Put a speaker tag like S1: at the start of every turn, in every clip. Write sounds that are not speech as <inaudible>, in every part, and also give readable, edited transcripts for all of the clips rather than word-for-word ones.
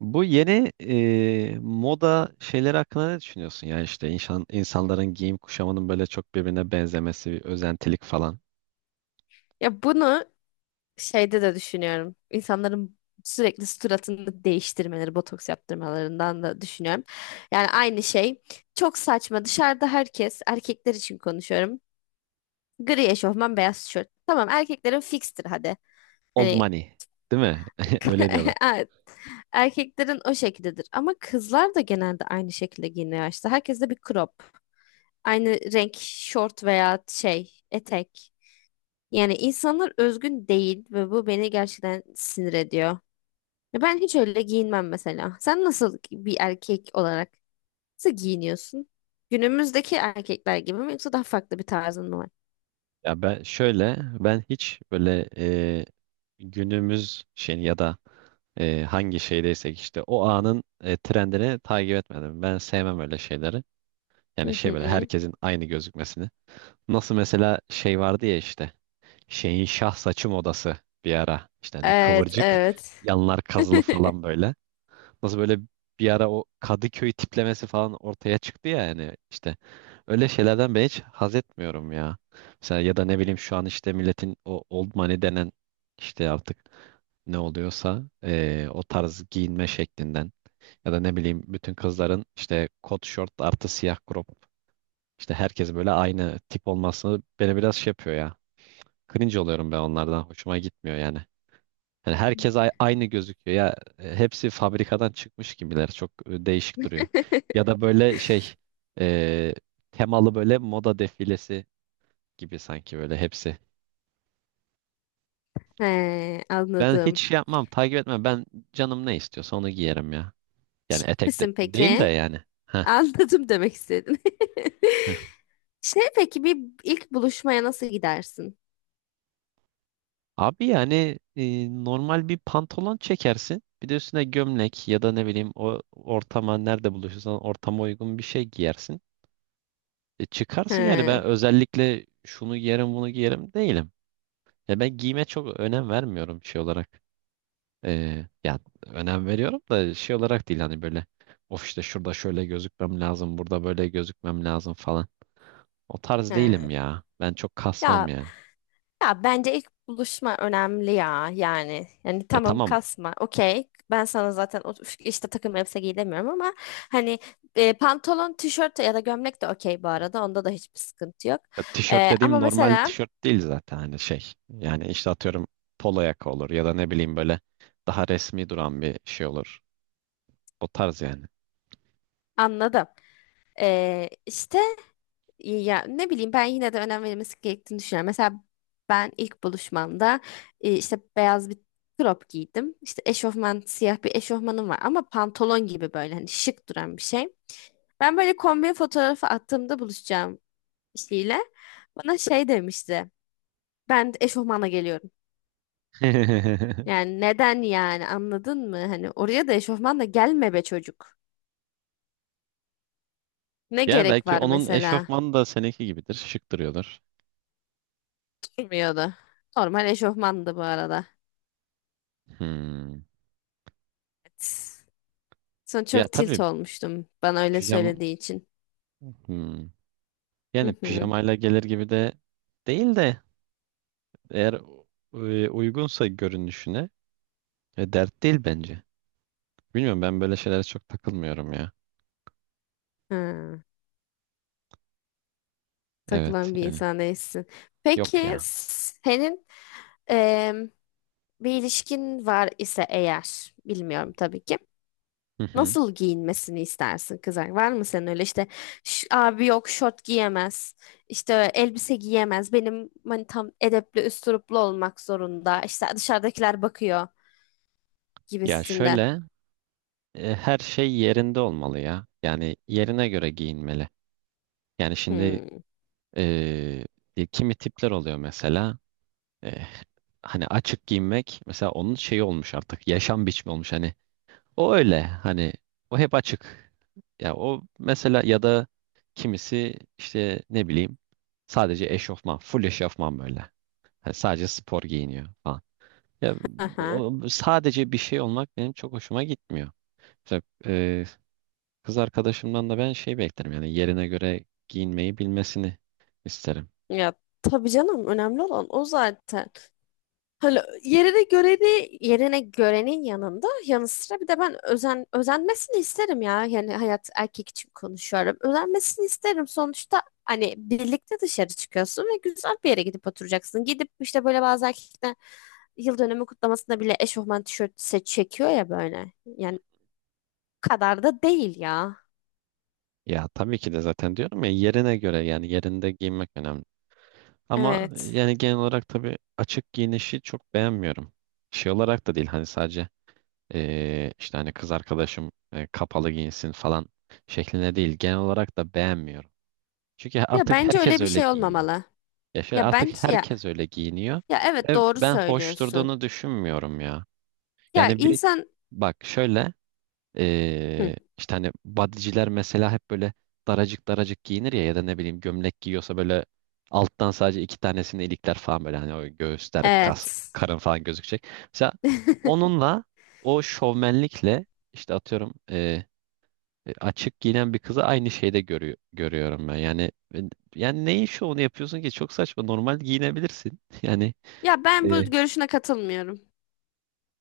S1: Bu yeni moda şeyleri hakkında ne düşünüyorsun? Yani işte insanların giyim kuşamının böyle çok birbirine benzemesi, bir özentilik falan.
S2: Ya bunu şeyde de düşünüyorum. İnsanların sürekli suratını değiştirmeleri, botoks yaptırmalarından da düşünüyorum. Yani aynı şey. Çok saçma. Dışarıda herkes, erkekler için konuşuyorum. Gri eşofman, beyaz tişört. Tamam, erkeklerin fikstir hadi.
S1: Old
S2: Hani
S1: money, değil mi? <laughs> Öyle
S2: <laughs>
S1: diyorlar.
S2: evet, erkeklerin o şekildedir. Ama kızlar da genelde aynı şekilde giyiniyor işte. Herkes de bir crop. Aynı renk şort veya şey, etek. Yani insanlar özgün değil ve bu beni gerçekten sinir ediyor. Ya ben hiç öyle giyinmem mesela. Sen nasıl bir erkek olarak nasıl giyiniyorsun? Günümüzdeki erkekler gibi mi yoksa daha farklı bir tarzın mı var?
S1: Ya ben şöyle ben hiç böyle günümüz şey ya da hangi şeydeysek işte o anın trendini takip etmedim. Ben sevmem öyle şeyleri.
S2: Hı
S1: Yani şey böyle
S2: hı.
S1: herkesin aynı gözükmesini. Nasıl mesela şey vardı ya işte şeyin şah saçım odası bir ara. İşte hani
S2: Evet,
S1: kıvırcık
S2: evet.
S1: yanlar kazılı
S2: <laughs>
S1: falan böyle. Nasıl böyle bir ara o Kadıköy tiplemesi falan ortaya çıktı ya yani işte öyle şeylerden ben hiç haz etmiyorum ya. Mesela ya da ne bileyim şu an işte milletin o old money denen işte artık ne oluyorsa o tarz giyinme şeklinden ya da ne bileyim bütün kızların işte kot şort artı siyah crop işte herkes böyle aynı tip olması beni biraz şey yapıyor ya. Cringe oluyorum ben onlardan. Hoşuma gitmiyor yani. Yani herkes aynı gözüküyor. Ya hepsi fabrikadan çıkmış gibiler. Çok değişik duruyor. Ya da böyle şey e, temalı böyle moda defilesi gibi sanki böyle hepsi.
S2: He,
S1: Ben hiç
S2: anladım.
S1: şey yapmam, takip etmem. Ben canım ne istiyorsa onu giyerim ya. Yani etek de
S2: Misin
S1: değil de
S2: peki?
S1: yani. Heh,
S2: Anladım demek istedin.
S1: heh.
S2: <laughs> Şey peki bir ilk buluşmaya nasıl gidersin?
S1: Abi yani normal bir pantolon çekersin. Bir de üstüne gömlek ya da ne bileyim o ortama nerede buluşursan ortama uygun bir şey giyersin. E çıkarsın yani
S2: He,
S1: ben özellikle şunu giyerim bunu giyerim değilim. Ya ben giyime çok önem vermiyorum şey olarak. Ya önem veriyorum da şey olarak değil hani böyle of işte şurada şöyle gözükmem lazım burada böyle gözükmem lazım falan. O tarz
S2: he.
S1: değilim ya. Ben çok kasmam
S2: Ya
S1: yani.
S2: Ya bence ilk buluşma önemli ya yani. Yani
S1: Ya
S2: tamam
S1: tamam
S2: kasma. Okey. Ben sana zaten işte takım elbise giy demiyorum ama hani pantolon, tişört ya da gömlek de okey bu arada. Onda da hiçbir sıkıntı yok.
S1: ya tişört dediğim
S2: Ama
S1: normal
S2: mesela
S1: tişört değil zaten hani şey. Yani işte atıyorum polo yaka olur ya da ne bileyim böyle daha resmi duran bir şey olur. O tarz yani.
S2: anladım. İşte ya ne bileyim ben yine de önem verilmesi gerektiğini düşünüyorum. Mesela ben ilk buluşmamda işte beyaz bir crop giydim. İşte eşofman siyah bir eşofmanım var ama pantolon gibi böyle hani şık duran bir şey. Ben böyle kombin fotoğrafı attığımda buluşacağım kişiyle bana şey demişti. Ben de eşofmanla geliyorum.
S1: <laughs>
S2: Yani neden yani anladın mı? Hani oraya da eşofmanla gelme be çocuk. Ne
S1: Yani
S2: gerek
S1: belki
S2: var
S1: onun
S2: mesela?
S1: eşofmanı da seninki gibidir. Şık duruyordur.
S2: Durmuyordu. Normal eşofmandı bu arada.
S1: Hmm.
S2: Evet. Sonra
S1: Ya
S2: çok tilt
S1: tabii
S2: olmuştum bana öyle
S1: pijama
S2: söylediği için.
S1: hmm. Yani
S2: Hı hı.
S1: pijamayla gelir gibi de değil de eğer uygunsa görünüşüne dert değil bence. Bilmiyorum ben böyle şeylere çok takılmıyorum ya.
S2: Ha,
S1: Evet
S2: takılan bir
S1: yani
S2: insan değilsin.
S1: yok
S2: Peki
S1: ya.
S2: senin em, bir ilişkin var ise eğer, bilmiyorum tabii ki.
S1: Hı hı.
S2: Nasıl giyinmesini istersin kızar? Var mı senin öyle işte " abi yok şort giyemez, işte elbise giyemez, benim hani tam edepli üsturuplu olmak zorunda, işte dışarıdakiler bakıyor
S1: Ya
S2: gibisinden.
S1: şöyle her şey yerinde olmalı ya. Yani yerine göre giyinmeli. Yani şimdi
S2: Hmm.
S1: eee, kimi tipler oluyor mesela Eh, hani açık giyinmek mesela onun şeyi olmuş artık yaşam biçimi olmuş hani o öyle hani o hep açık. Ya o mesela ya da kimisi işte ne bileyim sadece eşofman full eşofman böyle hani sadece spor giyiniyor falan. Ya
S2: Aha.
S1: o, sadece bir şey olmak benim çok hoşuma gitmiyor. Mesela, kız arkadaşımdan da ben şey beklerim yani yerine göre giyinmeyi bilmesini isterim.
S2: Ya tabii canım önemli olan o zaten. Hani yerine göreni yerine görenin yanında yanı sıra bir de ben özenmesini isterim ya. Yani hayat erkek için konuşuyorum. Özenmesini isterim. Sonuçta hani birlikte dışarı çıkıyorsun ve güzel bir yere gidip oturacaksın. Gidip işte böyle bazı erkekler yıl dönümü kutlamasında bile eşofman tişörtü çekiyor ya böyle. Yani o kadar da değil ya.
S1: Ya tabii ki de zaten diyorum ya yerine göre yani yerinde giyinmek önemli. Ama
S2: Evet.
S1: yani genel olarak tabii açık giyinişi çok beğenmiyorum. Şey olarak da değil hani sadece işte hani kız arkadaşım kapalı giyinsin falan şeklinde değil. Genel olarak da beğenmiyorum. Çünkü
S2: Ya
S1: artık
S2: bence öyle
S1: herkes
S2: bir
S1: öyle
S2: şey
S1: giyiniyor.
S2: olmamalı.
S1: Ya şöyle
S2: Ya
S1: artık
S2: bence ya
S1: herkes öyle giyiniyor
S2: ya evet
S1: ve
S2: doğru
S1: ben hoş
S2: söylüyorsun.
S1: durduğunu düşünmüyorum ya.
S2: Ya
S1: Yani bir
S2: insan
S1: bak şöyle
S2: hı,
S1: İşte hani bodyciler mesela hep böyle daracık daracık giyinir ya ya da ne bileyim gömlek giyiyorsa böyle alttan sadece iki tanesini ilikler falan böyle hani o göğüsler, kas,
S2: evet.
S1: karın falan gözükecek. Mesela
S2: <laughs>
S1: onunla o şovmenlikle işte atıyorum açık giyinen bir kızı aynı şeyde görüyorum ben. Yani neyin şovunu yapıyorsun ki? Çok saçma. Normal giyinebilirsin. <laughs> Yani
S2: Ya ben
S1: E,
S2: bu görüşüne katılmıyorum.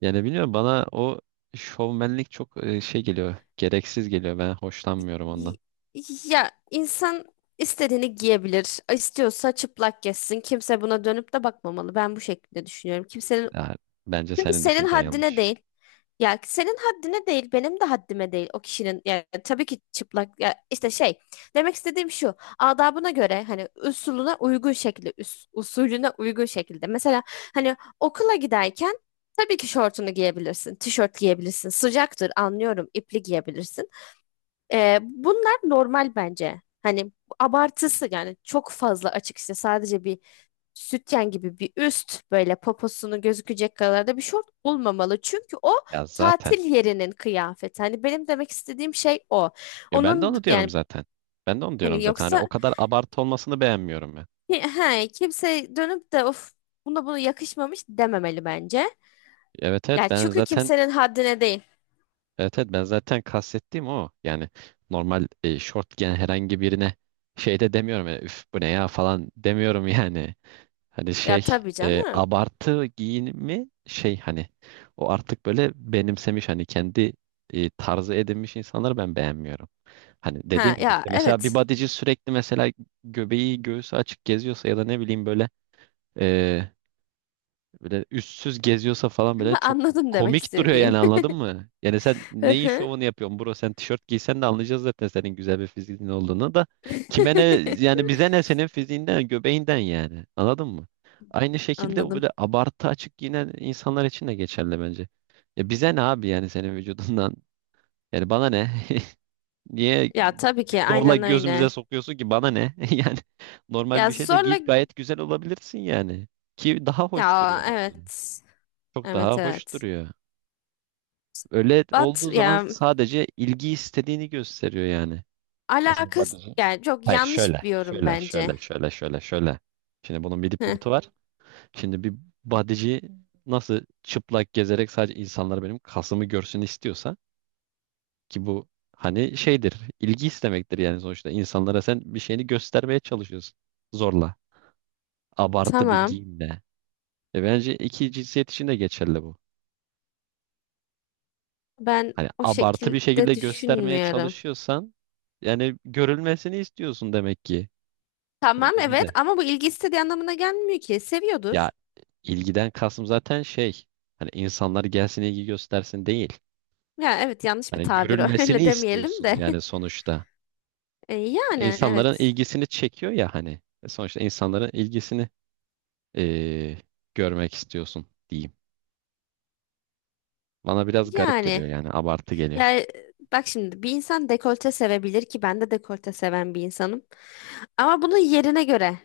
S1: yani bilmiyorum bana o şovmenlik çok şey geliyor. Gereksiz geliyor. Ben hoşlanmıyorum ondan.
S2: Y- Ya insan istediğini giyebilir. İstiyorsa çıplak gezsin. Kimse buna dönüp de bakmamalı. Ben bu şekilde düşünüyorum. Kimsenin
S1: Ya, bence
S2: çünkü
S1: senin
S2: senin
S1: düşüncen
S2: haddine
S1: yanlış.
S2: değil. Ya senin haddine değil, benim de haddime değil o kişinin. Yani tabii ki çıplak ya işte şey demek istediğim şu. Adabına göre hani usulüne uygun şekilde, usulüne uygun şekilde. Mesela hani okula giderken tabii ki şortunu giyebilirsin, tişört giyebilirsin. Sıcaktır anlıyorum, ipli giyebilirsin. Bunlar normal bence. Hani abartısı yani çok fazla açık açıkçası sadece bir sütyen gibi bir üst böyle poposunu gözükecek kadar da bir şort olmamalı. Çünkü o
S1: Ya
S2: tatil
S1: zaten.
S2: yerinin kıyafeti. Hani benim demek istediğim şey o.
S1: Ya ben de
S2: Onun
S1: onu diyorum
S2: yani
S1: zaten. Ben de onu diyorum
S2: hani
S1: zaten. Hani o
S2: yoksa
S1: kadar abartı olmasını beğenmiyorum ben.
S2: he, kimse dönüp de of buna bunu yakışmamış dememeli bence.
S1: Evet evet
S2: Yani
S1: ben
S2: çünkü
S1: zaten
S2: kimsenin haddine değil.
S1: evet, evet, ben zaten kastettiğim o. Yani normal short giyen herhangi birine şey de demiyorum. Yani, üf, bu ne ya falan demiyorum yani. Hani
S2: Ya
S1: şey
S2: tabii canım.
S1: abartı giyinimi şey hani o artık böyle benimsemiş hani kendi tarzı edinmiş insanları ben beğenmiyorum. Hani dediğim
S2: Ha
S1: gibi
S2: ya
S1: işte mesela bir
S2: evet.
S1: bodyci sürekli mesela göbeği göğsü açık geziyorsa ya da ne bileyim böyle eee, böyle üstsüz geziyorsa falan böyle
S2: <laughs>
S1: çok
S2: Anladım demek
S1: komik duruyor
S2: istediğin.
S1: yani anladın mı? Yani sen
S2: <laughs> Hı
S1: neyin
S2: hı.
S1: şovunu yapıyorsun bro, sen tişört giysen de anlayacağız zaten senin güzel bir fiziğin olduğunu da. Kime ne
S2: <laughs>
S1: yani, bize ne senin fiziğinden göbeğinden yani anladın mı? Aynı şekilde bu
S2: Anladım.
S1: böyle abartı açık giyinen insanlar için de geçerli bence. Ya bize ne abi yani senin vücudundan yani bana ne? <laughs> Niye
S2: Ya tabii ki
S1: zorla
S2: aynen
S1: gözümüze
S2: öyle.
S1: sokuyorsun ki, bana ne? <laughs> Yani normal
S2: Ya
S1: bir şey de
S2: zorla
S1: giyip gayet güzel olabilirsin yani. Ki daha hoş
S2: ya
S1: duruyor bence.
S2: evet.
S1: Çok daha
S2: Evet
S1: hoş
S2: evet.
S1: duruyor. Öyle
S2: But
S1: olduğu zaman
S2: ya
S1: sadece ilgi istediğini gösteriyor yani. Nasıl bir
S2: alakası
S1: bodyci?
S2: yani çok
S1: Hayır
S2: yanlış
S1: şöyle.
S2: bir yorum
S1: Şöyle
S2: bence.
S1: şöyle şöyle şöyle şöyle. Şimdi bunun bir
S2: Heh,
S1: dipnotu var. Şimdi bir bodyci nasıl çıplak gezerek sadece insanlar benim kasımı görsün istiyorsa, ki bu hani şeydir, ilgi istemektir yani sonuçta. İnsanlara sen bir şeyini göstermeye çalışıyorsun. Zorla. Abartı bir
S2: tamam.
S1: giyimle. E bence iki cinsiyet için de geçerli bu.
S2: Ben
S1: Hani
S2: o
S1: abartı bir
S2: şekilde
S1: şekilde göstermeye
S2: düşünmüyorum.
S1: çalışıyorsan yani görülmesini istiyorsun demek ki.
S2: Tamam
S1: Bence
S2: evet
S1: böyle.
S2: ama bu ilgi istediği anlamına gelmiyor ki.
S1: Ya
S2: Seviyordur.
S1: ilgiden kastım zaten şey hani insanlar gelsin ilgi göstersin değil.
S2: Ya evet yanlış bir
S1: Hani
S2: tabir o. <laughs> Öyle
S1: görülmesini
S2: demeyelim
S1: istiyorsun
S2: de.
S1: yani
S2: <laughs>
S1: sonuçta.
S2: Yani
S1: İnsanların
S2: evet.
S1: ilgisini çekiyor ya hani. E sonuçta insanların ilgisini eee, görmek istiyorsun diyeyim. Bana biraz garip
S2: Yani
S1: geliyor yani abartı geliyor.
S2: yani bak şimdi bir insan dekolte sevebilir ki ben de dekolte seven bir insanım. Ama bunu yerine göre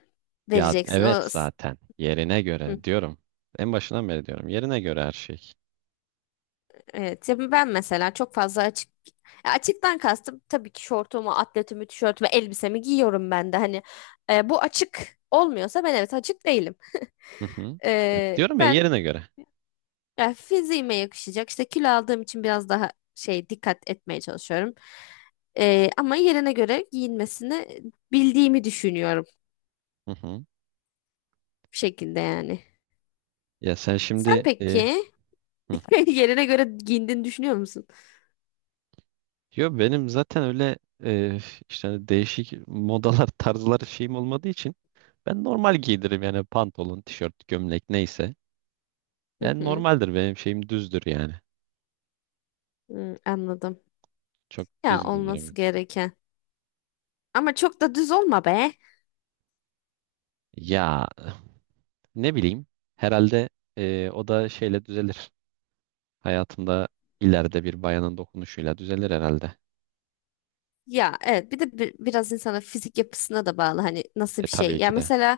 S1: Ya
S2: vereceksin.
S1: evet
S2: O
S1: zaten yerine göre diyorum. En başından beri diyorum yerine göre her şey.
S2: evet, ya ben mesela çok fazla açık ya açıktan kastım tabii ki şortumu, atletimi, tişörtümü, elbisemi giyiyorum ben de. Hani bu açık olmuyorsa ben evet açık değilim.
S1: Hı hı. Ya, diyorum ya,
S2: Ben
S1: yerine göre.
S2: ya fiziğime yakışacak işte kilo aldığım için biraz daha şey dikkat etmeye çalışıyorum. Ama yerine göre giyinmesini bildiğimi düşünüyorum
S1: Hı hı.
S2: bu şekilde yani.
S1: Ya sen
S2: Sen
S1: şimdi
S2: peki
S1: hı.
S2: <laughs> yerine göre giyindiğini düşünüyor musun?
S1: Yo, benim zaten öyle e, işte hani değişik modalar <laughs> tarzlar şeyim olmadığı için ben normal giydiririm yani, pantolon, tişört, gömlek neyse.
S2: Hı
S1: Yani
S2: hı.
S1: normaldir benim şeyim, düzdür yani.
S2: Hı, anladım.
S1: Çok
S2: Ya
S1: düz
S2: olması
S1: giyinirim.
S2: gereken. Ama çok da düz olma be.
S1: Ya, ne bileyim. Herhalde o da şeyle düzelir. Hayatında ileride bir bayanın dokunuşuyla düzelir herhalde.
S2: Ya evet bir de biraz insanın fizik yapısına da bağlı hani nasıl
S1: E
S2: bir şey.
S1: tabii
S2: Ya
S1: ki de.
S2: mesela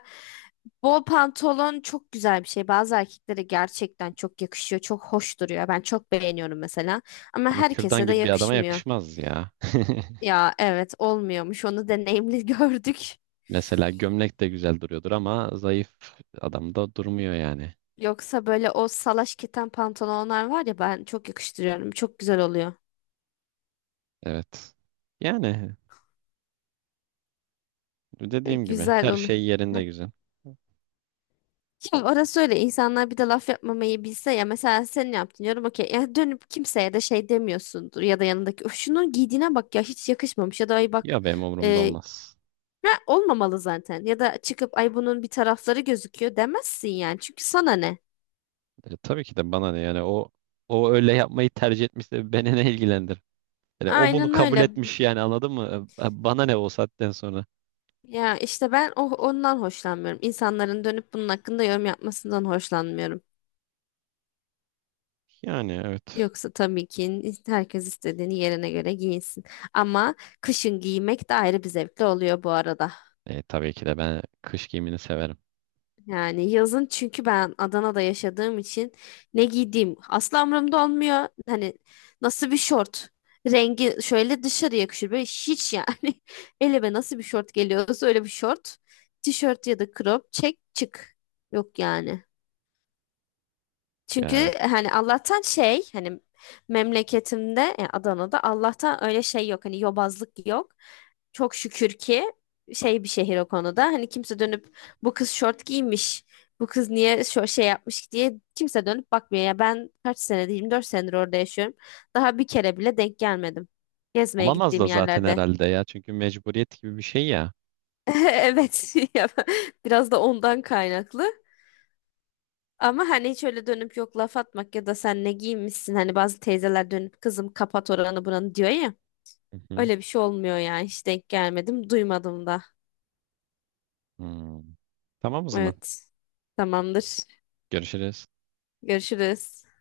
S2: bol pantolon çok güzel bir şey. Bazı erkeklere gerçekten çok yakışıyor. Çok hoş duruyor. Ben çok beğeniyorum mesela. Ama
S1: Ama kürdan
S2: herkese de
S1: gibi bir adama
S2: yakışmıyor.
S1: yakışmaz ya. <laughs>
S2: Ya evet olmuyormuş. Onu deneyimli <laughs> gördük.
S1: Mesela gömlek de güzel duruyordur ama zayıf adamda durmuyor yani.
S2: Yoksa böyle o salaş keten pantolonlar var ya ben çok yakıştırıyorum. Çok güzel oluyor.
S1: Evet. Yani
S2: <laughs>
S1: dediğim gibi
S2: Güzel
S1: her
S2: oluyor.
S1: şey yerinde güzel.
S2: Şimdi orası öyle insanlar bir de laf yapmamayı bilse ya mesela sen ne yaptın diyorum okey ya dönüp kimseye de şey demiyorsundur ya da yanındaki "Öf, şunun giydiğine bak ya hiç yakışmamış ya da ay bak
S1: Ya benim umurumda
S2: e,
S1: olmaz.
S2: ya olmamalı zaten ya da çıkıp ay bunun bir tarafları gözüküyor demezsin yani çünkü sana ne?
S1: E, tabii ki de bana ne yani, o o öyle yapmayı tercih etmişse beni ne ilgilendir? Yani o bunu
S2: Aynen
S1: kabul
S2: öyle
S1: etmiş yani anladın mı? E, bana ne o saatten sonra?
S2: ya işte ben o, ondan hoşlanmıyorum. İnsanların dönüp bunun hakkında yorum yapmasından hoşlanmıyorum.
S1: Yani evet.
S2: Yoksa tabii ki herkes istediğini yerine göre giyinsin. Ama kışın giymek de ayrı bir zevkli oluyor bu arada.
S1: E, tabii ki de ben kış giyimini severim.
S2: Yani yazın çünkü ben Adana'da yaşadığım için ne giydiğim asla umurumda olmuyor. Hani nasıl bir şort rengi şöyle dışarı yakışır böyle hiç yani <laughs> elime nasıl bir şort geliyorsa öyle bir şort tişört ya da crop çek çık yok yani. Çünkü
S1: Ya evet.
S2: hani Allah'tan şey hani memleketimde yani Adana'da Allah'tan öyle şey yok hani yobazlık yok. Çok şükür ki şey bir şehir o konuda. Hani kimse dönüp bu kız şort giymiş. Bu kız niye şu şey yapmış diye kimse dönüp bakmıyor. Ya ben kaç senedir 24 senedir orada yaşıyorum. Daha bir kere bile denk gelmedim. Gezmeye
S1: Olamaz
S2: gittiğim
S1: da zaten
S2: yerlerde.
S1: herhalde ya. Çünkü mecburiyet gibi bir şey ya.
S2: <laughs> Evet. <laughs> Ya, biraz da ondan kaynaklı. Ama hani hiç öyle dönüp yok laf atmak ya da sen ne giymişsin hani bazı teyzeler dönüp kızım kapat oranı buranı diyor ya.
S1: Hı hı.
S2: Öyle bir şey olmuyor ya hiç denk gelmedim duymadım da.
S1: Hmm. Tamam o zaman.
S2: Evet, tamamdır,
S1: Görüşürüz.
S2: görüşürüz.